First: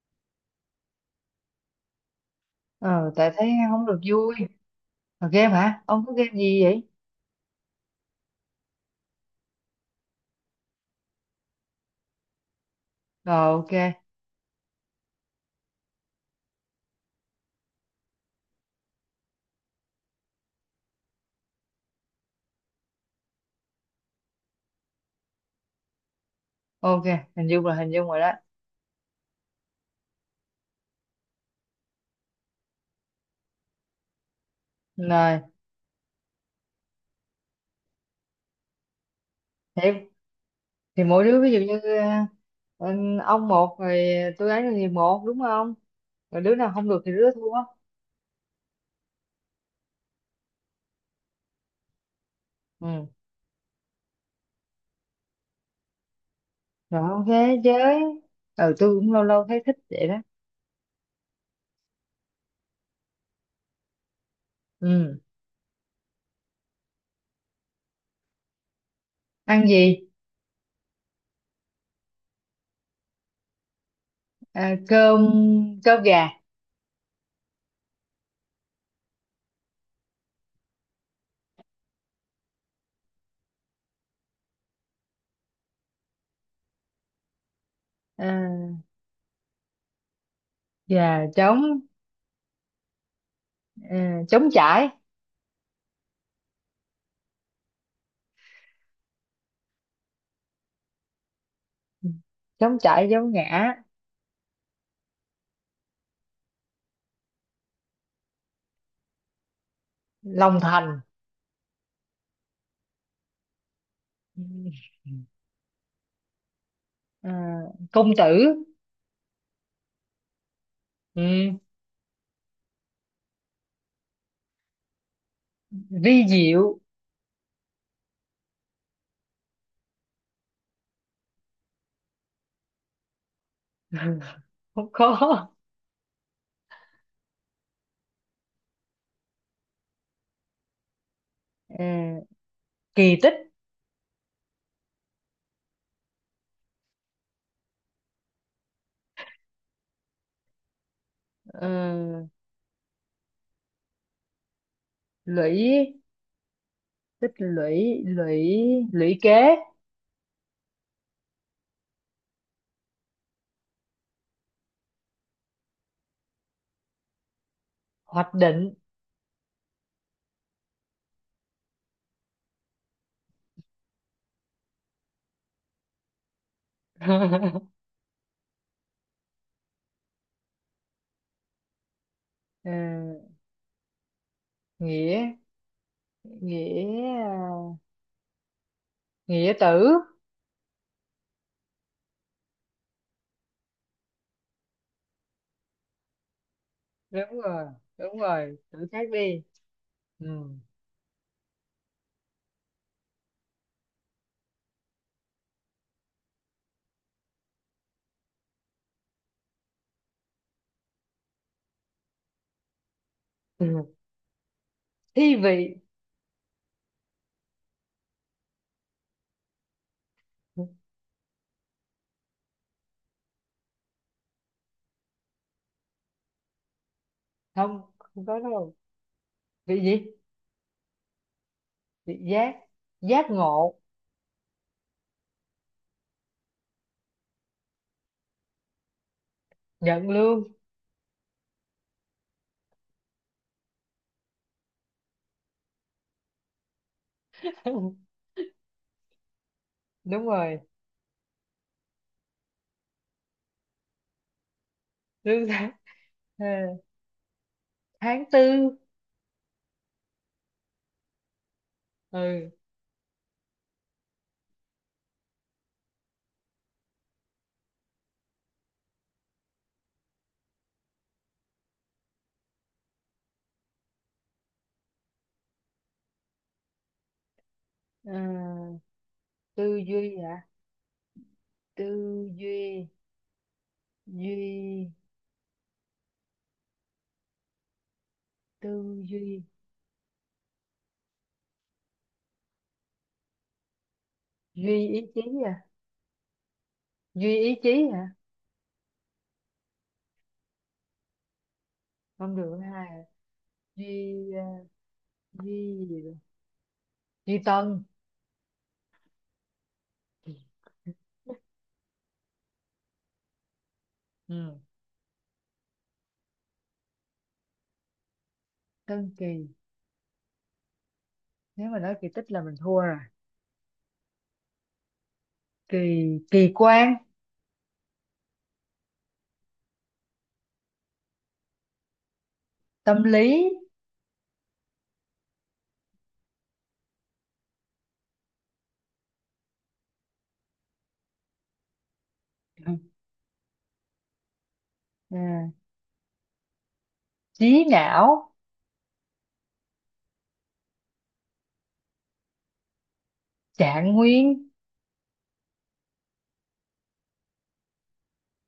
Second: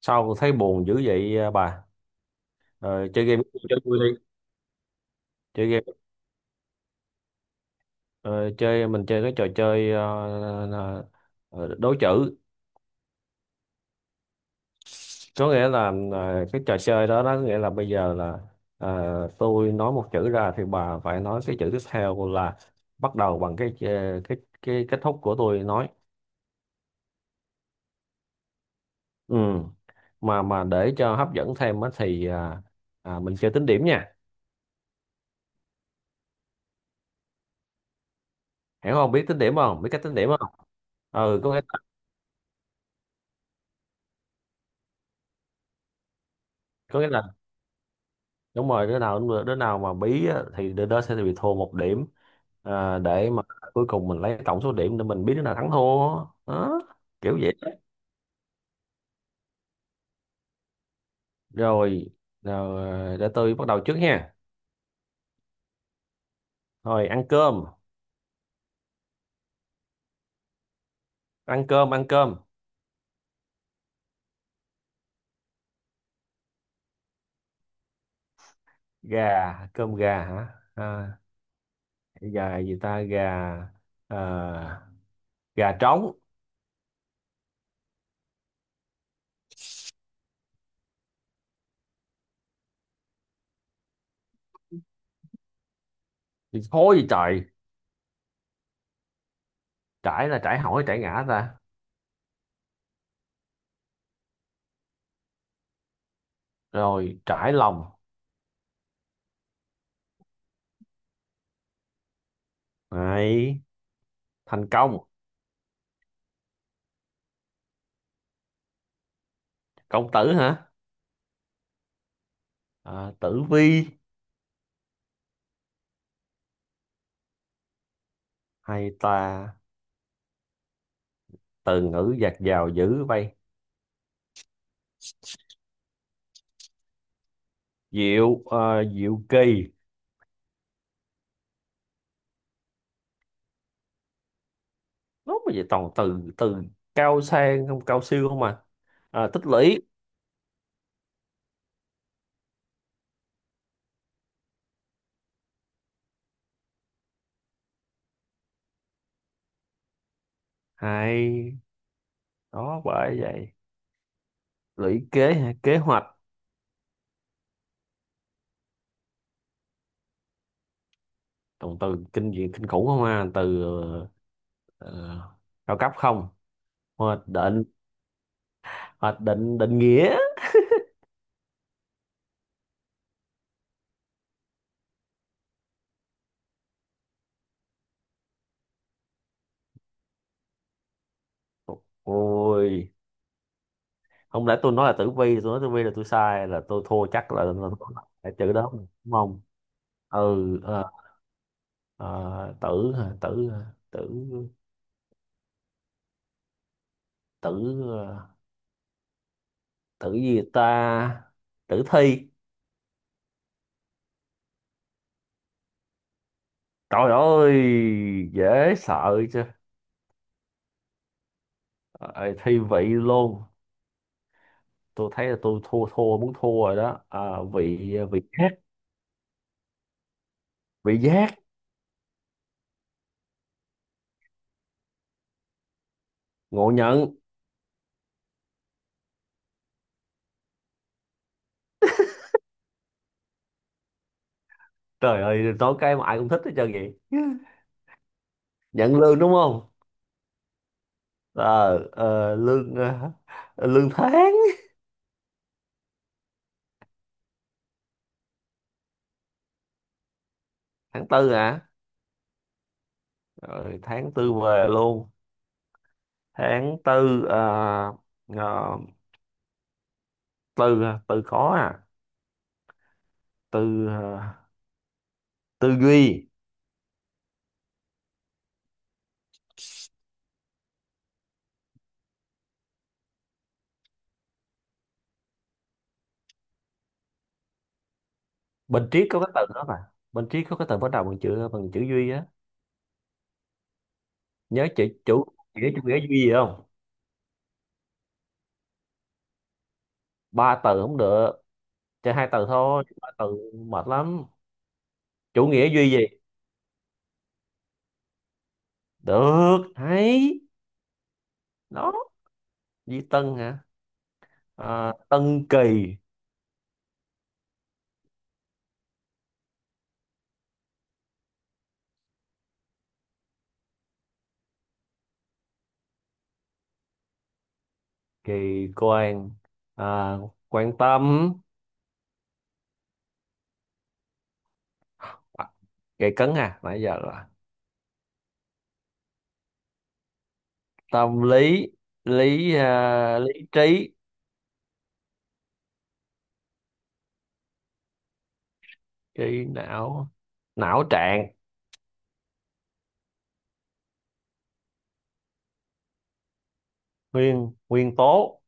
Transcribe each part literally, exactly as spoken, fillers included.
Sao thấy buồn dữ vậy à, bà? Ờ, Ờ, chơi tại game, thấy chơi không vui được đi. vui. Ờ, game Chơi hả? game, Ông có game gì vậy? ờ, chơi mình chơi cái trò chơi ờ, ờ, đố chữ. Rồi, ok Có nghĩa là ờ, cái trò chơi đó đó, nghĩa là bây giờ là, ờ, tôi nói một chữ ra thì bà phải nói cái chữ tiếp theo là bắt đầu bằng cái ờ, cái cái kết thúc của tôi nói. ok. Hình dung là hình dung rồi đó. Ừ. mà mà để cho hấp dẫn thêm á thì à, à, mình chơi tính điểm nha. Rồi Hiểu không, biết tính điểm không, biết cách thì, tính điểm không? thì mỗi đứa Ừ, có ví dụ nghĩa là, như ờ, ông một rồi, tôi ấy thì một đúng không, rồi đứa nào không có được nghĩa thì là đứa thua. đúng rồi, đứa nào cũng đứa nào mà bí á thì đứa đó sẽ bị thua một điểm. À, Ừ, để mà cuối cùng mình lấy tổng số điểm để mình biết đứa nào thắng thua. Đó, rồi ok. kiểu vậy. Chơi. Ừ, tôi cũng lâu lâu thấy thích vậy đó. Rồi, rồi để tôi bắt đầu trước nha. Ừ. Rồi, ăn cơm. Ăn gì? Ăn cơm, ăn cơm À, cơm. Cơm gà. gà. Cơm gà hả? À, gà gì ta, gà. À, gà trống. À, gà trống. À, trống chải. Thì thôi gì trời, trải là trải hỏi, trải ngã ta. Ừ, trống chải giống ngã. Rồi, trải lòng. Lòng thành. Này, thành công. Ừ. à, Công tử. Công tử hả? Ừ, À, tử vi. vi diệu. Hay ta, từ ngữ dạt dào dữ vậy. Không có. Diệu, ờ, diệu kỳ. Ờ, kỳ tích. Nó mà vậy toàn từ từ cao sang không, cao siêu không mà. Ờ, tích lũy. ờ, Lũy. Tích lũy lũy. Lũy kế Hay đó, bởi vậy. Lũy kế hả? Kế hoạch. hoạch định. Toàn từ kinh dị kinh khủng không, à từ ờ, cao cấp không. Hoạch định. Hoạch định, định nghĩa. Ờ, nghĩa. Nghĩa. Nghĩa tử. Ôi, không lẽ tôi nói là tử vi, tôi nói tử vi là tôi sai, là tôi thua chắc, Đúng là, là, rồi. là Đúng là chữ rồi, đó tử khác đúng không? đi. Ừ. Ừ. Ờ. Ờ, tử hả? Tử, tử, tử. Ờ, tử gì ta? Tử thi. Ừ. Thi vị. Trời ơi, dễ sợ chứ. Ờ, thi vị luôn. Tôi thấy là tôi thua, thua muốn thua rồi đó. À, Không, vị. Ờ, vị không có giác. đâu. Vị gì? Vị giác, Vị giác. Giác ngộ. ngộ nhận. Nhận lương. Trời ơi, nói cái mà ai cũng thích hết trơn vậy. Nhận lương đúng không? Đúng rồi. ờ ờ, Lương, ờ, lương tháng. Lương tháng. Tháng tư. Tháng tư hả? Ừ. Rồi, tháng tư về luôn. Tháng tư, à, à, từ, à, từ khó. à từ à, Tư duy. Ờ, tư duy à. Tư duy. Duy. Bên Tư. triết có cái Duy. từ đó, mà bên triết có cái từ bắt đầu bằng chữ, bằng chữ duy á. Nhớ Duy chữ ý chí chủ à. nghĩa, chủ nghĩa duy gì không? Duy ý chí hả? Ba từ không được, chơi hai Không từ được cái thôi, hai à. ba từ mệt lắm. Duy ờ, Chủ nghĩa duy duy gì? gì rồi? Duy tân. Được, hay đó. Duy tân hả? Ừ. À, tân kỳ. Tân kỳ. Nếu mà nói kỳ tích là mình thua rồi. Kỳ. Kỳ quan Kỳ quan. À, quan tâm. tâm lý. À, kỳ cấn à, nãy giờ là tâm lý. Lý, Ừ. à, lý trí. À, trí não Kỳ não, não trạng. trạng nguyên Nguyên, nguyên tố.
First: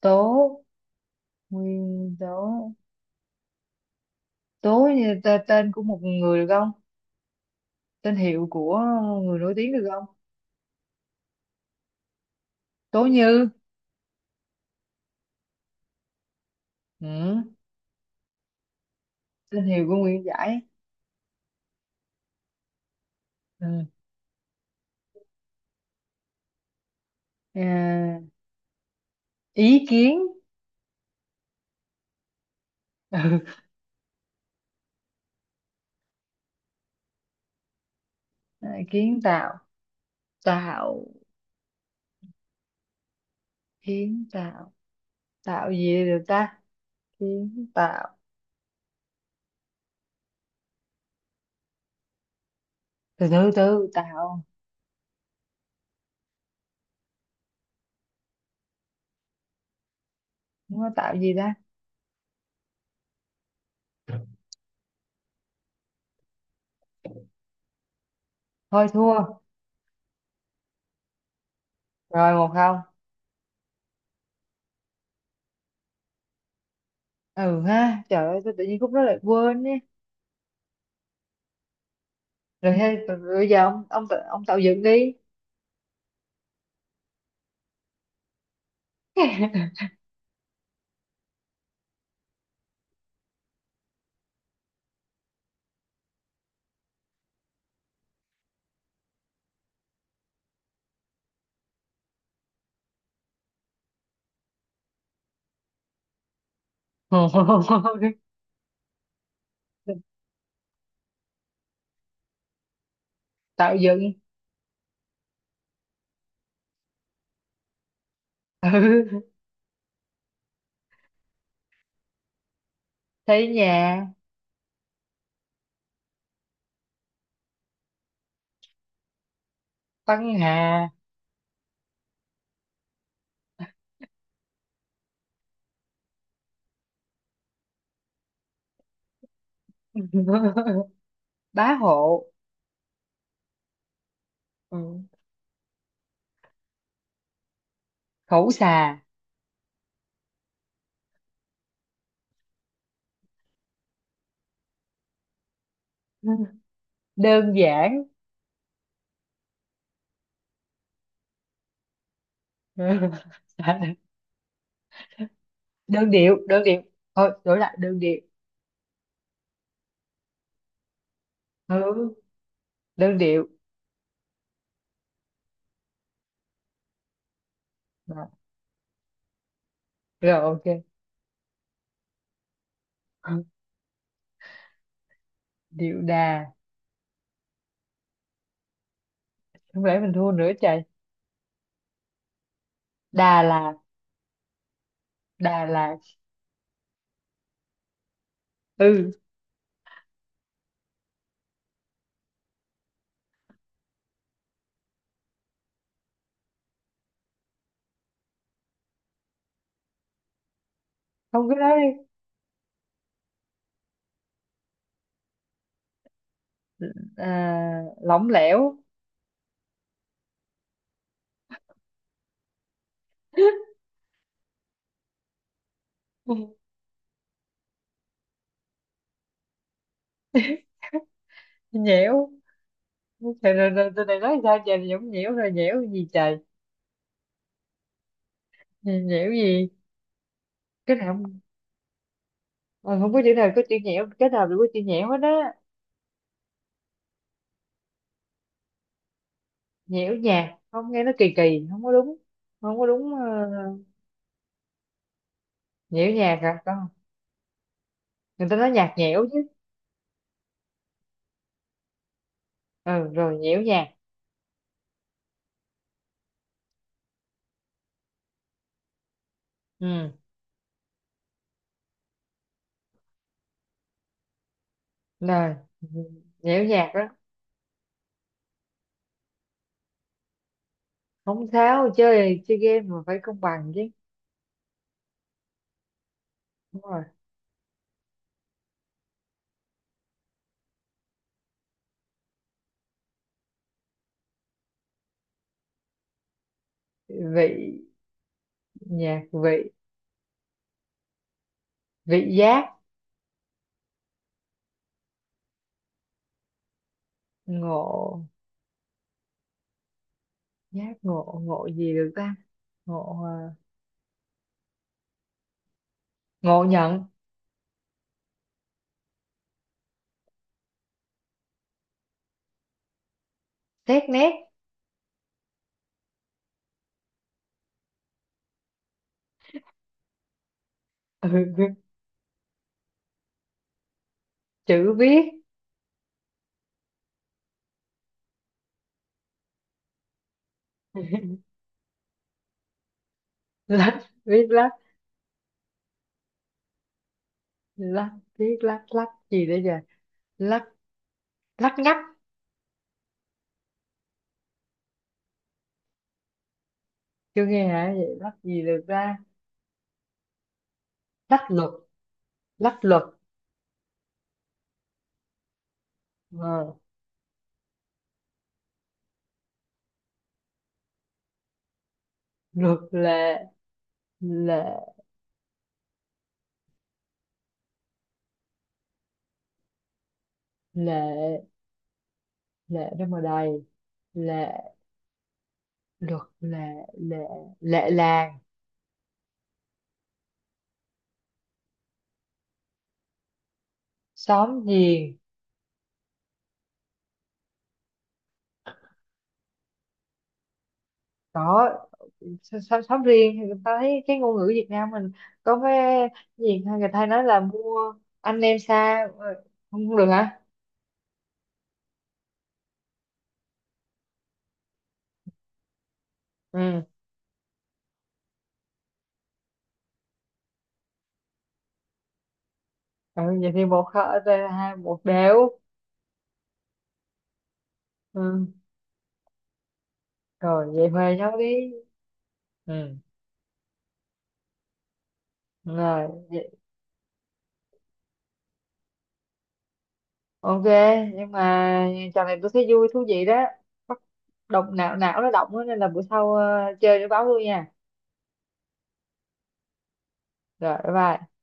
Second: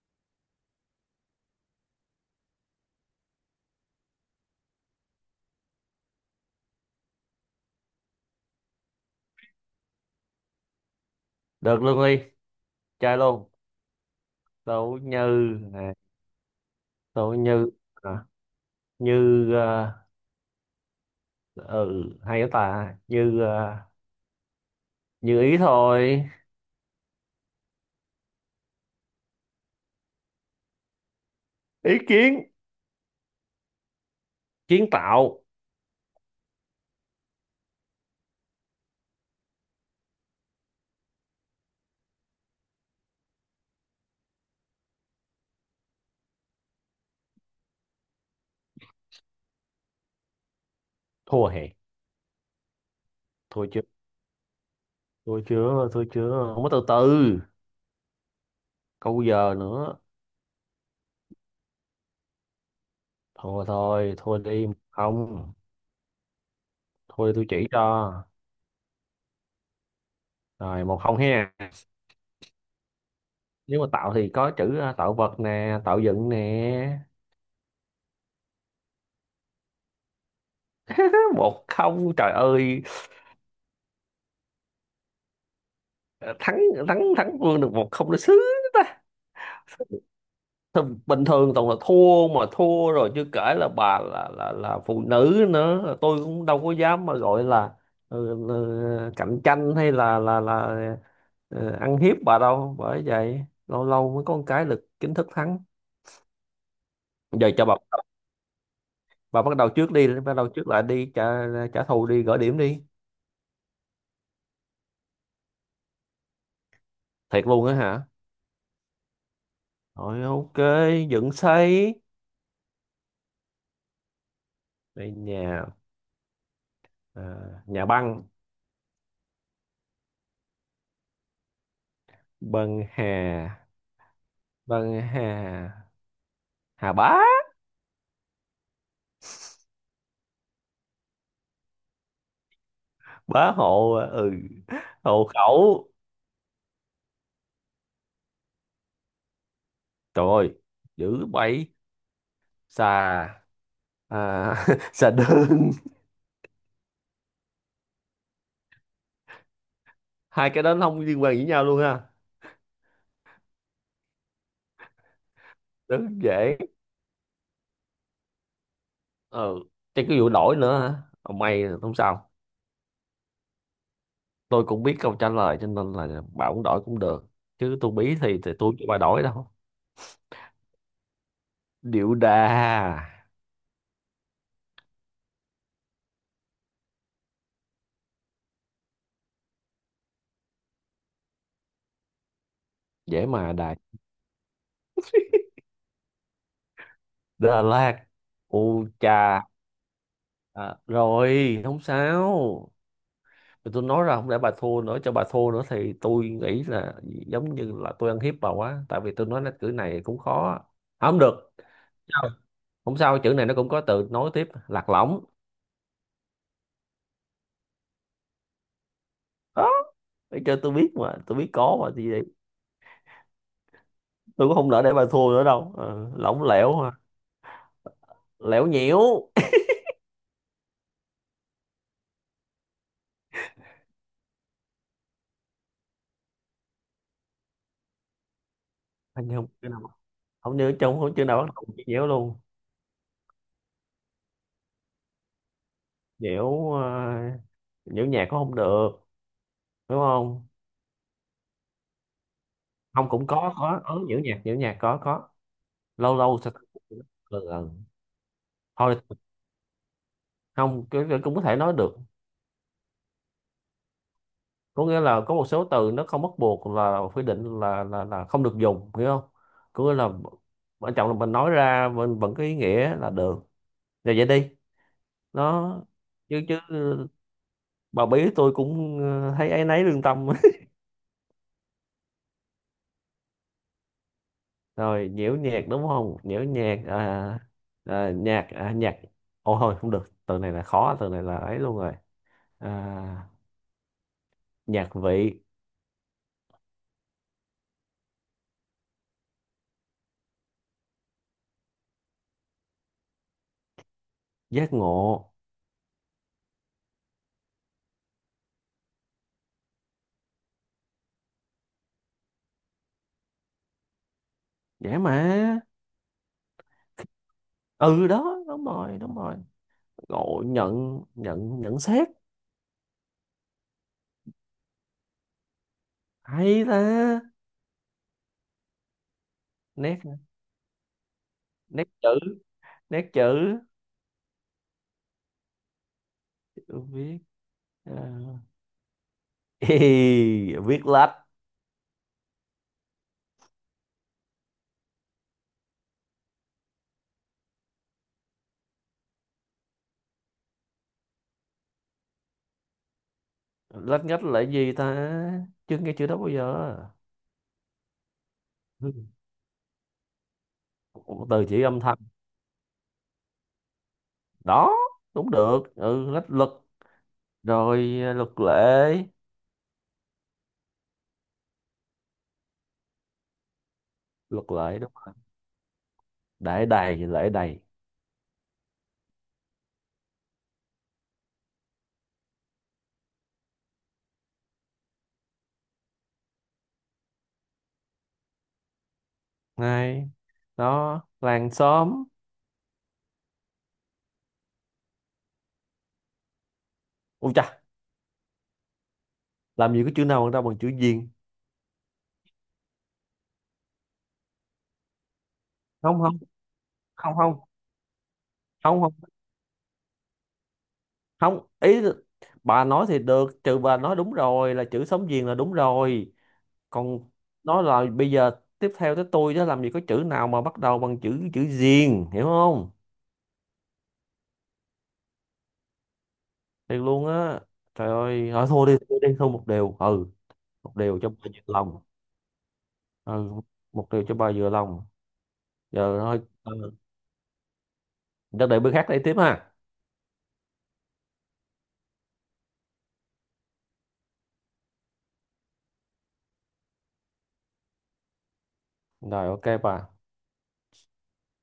tố. Nguyên tố. Tố như t- tên của một người được không? Tên hiệu của người nổi tiếng được không? Được luôn đi, Tố chơi Như. luôn. Đỗ Như. À, Đỗ Ừ. Như. À, như. Tên hiệu à, của Nguyễn Giải. Ừ, hay quá ta. Như, Ừ. à, như ý thôi. À, ý kiến. Ý kiến. Ừ. Kiến tạo. À, kiến tạo. Tạo. Kiến tạo. Tạo gì được ta? Kiến tạo. Thua hè. Từ từ Thua chưa, từ. Tạo. thua chưa, thua chưa, không có từ từ câu giờ nữa. Không có tạo gì ta? Thua thôi, thua đi không, thua đi tôi chỉ cho. Thôi thua. Rồi một không ha. Rồi một không. Nếu mà tạo thì có chữ, à, tạo vật nè, tạo dựng nè. Ừ ha. Trời ơi, tôi tự nhiên khúc đó lại quên nhé. Một không trời Rồi ơi. hay, bây giờ ông, ông, tự- ông tạo dựng đi. Ờ, thắng, thắng thắng Vương được một không nó sướng ta. Thôi, bình thường toàn là thua, mà thua rồi, chưa kể là bà là là là phụ nữ nữa, tôi cũng đâu có dám mà gọi là, ừ, là cạnh tranh hay là là là ờ, ăn hiếp bà đâu, bởi vậy lâu lâu mới có một cái được chính thức thắng. Giờ cho bà bà bắt đầu trước đi, bắt đầu trước lại đi, trả, trả thù đi, gỡ điểm đi. Tạo dựng. Thiệt luôn á hả? Ừ. Rồi, ok. Dựng xây. Thấy nhà. Đây nhà. À, nhà băng. Tăng Hà. Băng hà. Vâng, hà. Hà bá. Bá hộ. Bá hộ. Ừ, Ừ. hộ khẩu. Khẩu xà Trời ơi dữ bậy. Xà, à, xà đơn. đơn giản. Hai cái đó nó không liên quan gì với nhau luôn ha. Ừ. Rất đơn điệu dễ. đơn điệu thôi đổi lại đơn điệu. Ừ, chắc cái vụ đổi nữa hả? Ông may là không Ừ. sao. Đơn điệu. Tôi cũng biết câu trả lời cho nên là bà cũng đổi cũng được, chứ tôi bí Đó. thì thì tôi cho bà đổi đâu. Rồi Điệu đà. ok. Điệu đà. Không lẽ mình thua nữa trời. Dễ đà mà, là đà. đà là Đà Lạt. U Ừ, chà. À, rồi không sao. Thì tôi nói ra không lẽ bà thua nữa, cho bà thua nữa thì tôi nghĩ là giống như là tôi ăn hiếp bà quá, tại vì tôi nói cái chữ này cũng khó. À, không không được. cái đó đi. Sao? Không sao, chữ này nó cũng có từ nối tiếp. Lạc lõng. À, lỏng lẻo. Đó, để cho tôi biết mà, tôi biết có mà, thì vậy. Tôi cũng không nỡ để bà thua nữa đâu. Ờ, lỏng lẻo ha. Lẻo, nhiễu. Nhẽo. Trời, rồi, rồi, từ này nói sao trời. Nhõng nhẽo, rồi nhẽo gì trời. Hình Nhẽo như không gì? chữ nào, không nhớ, Cái trong nào không chữ nào không, bắt đầu chữ nhiễu luôn. ờ, không có chữ nào có chữ nhẽo, cái nào đều có chữ nhẽo hết á. Nhiễu, ờ, nhiễu nhạc cũng không được. Đúng Nhiễu không? nhạc không, nghe nó kỳ kỳ không có đúng. Không có Không, đúng. cũng ờ, có có ừ, nhiễu nhạc, nhiễu nhạc có có. Nhiễu Lâu lâu nhạc sao à ta- con. ừ, ừ. Người ta nói nhạc Thôi, nhẽo chứ. không, cái, cái cũng có thể nói được. Ừ rồi, nhiễu nhạc. Có nghĩa là có một số từ nó không bắt buộc là quy định là là là không được dùng, hiểu không? Có nghĩa là Ừ quan trọng là mình nói ra mình vẫn có ý nghĩa là được. Rồi, vậy đi. rồi Nó, chứ chứ nhiễu nhạc đó. bà bí tôi cũng ờ, thấy áy náy lương tâm. Không tháo, chơi chơi game mà phải công bằng chứ. Rồi, nhiễu nhạc đúng không? Nhiễu Đúng nhạc. À, rồi. à, nhạc. À, nhạc ôi thôi không được, từ này là khó, từ này là ấy luôn rồi. À, nhạc vị. Vị. Nhạc vị. Vị giác. Giác ngộ. Ngộ. Giác ngộ. Ngộ gì được ta? Ngộ ờ, Dễ mà. ngộ nhận Ừ đó, đúng rồi, đúng rồi. Ngộ nhận. Nhận, nhận xét. xét nét. Hay ta. Nét. Ừ. Nét chữ. Nét chữ Chữ viết. viết. À. Ê, viết lách. Lách viết lách. Lách. Viết lách. Lách gì đấy giờ. Lách. Lách ngắt. Lách nhất là gì ta? Chưa nghe chữ đó bao giờ. Chưa nghe hả? Vậy lách gì được Ừ. ra. Một Lách từ chỉ luật. âm thanh. Lách luật. Đó, cũng được, ừ lách luật. Ờ, Rồi, à, luật lệ. luật lệ. Luật lệ Lệ. đúng rồi. Đại đầy lễ đầy. Lệ. Lệ đâu mà đầy. Lệ. Luật lệ. Lệ. Lệ làng. Này đó, làng xóm. Xóm giềng. Ui chà, làm gì có chữ nào ra bằng chữ viền. Có. Xóm, xóm xóm riêng thì thấy cái ngôn ngữ Việt Nam mình có Không, cái không, gì người ta hay không, nói là không, mua anh em không. xa ờ, không. Không được hả? Không ý, bà nói thì được, trừ bà nói đúng rồi, là chữ sống viền là đúng rồi. Ừ. Còn nó là bây giờ, tiếp theo tới tôi đó, làm gì có chữ nào mà bắt đầu bằng chữ, chữ viền, hiểu không? Ừ, vậy thì một kho- hai một đều. Thiệt luôn á, trời ơi. À, Ừ. thôi thua đi, thua đi, thua một điều ừ. Rồi Một vậy điều cho bà Huệ nhau vừa đi. lòng. Ừ Ừ, một điều cho bà vừa lòng. Giờ rồi thôi ừ, cho đợi bữa khác đây tiếp ha. ok. Nhưng mà trò này tôi thấy vui thú vị đó. Bắt động não, não nó động á, nên là bữa sau ờ, chơi nó báo tôi nha. Rồi, ok bà. Rồi bye bye.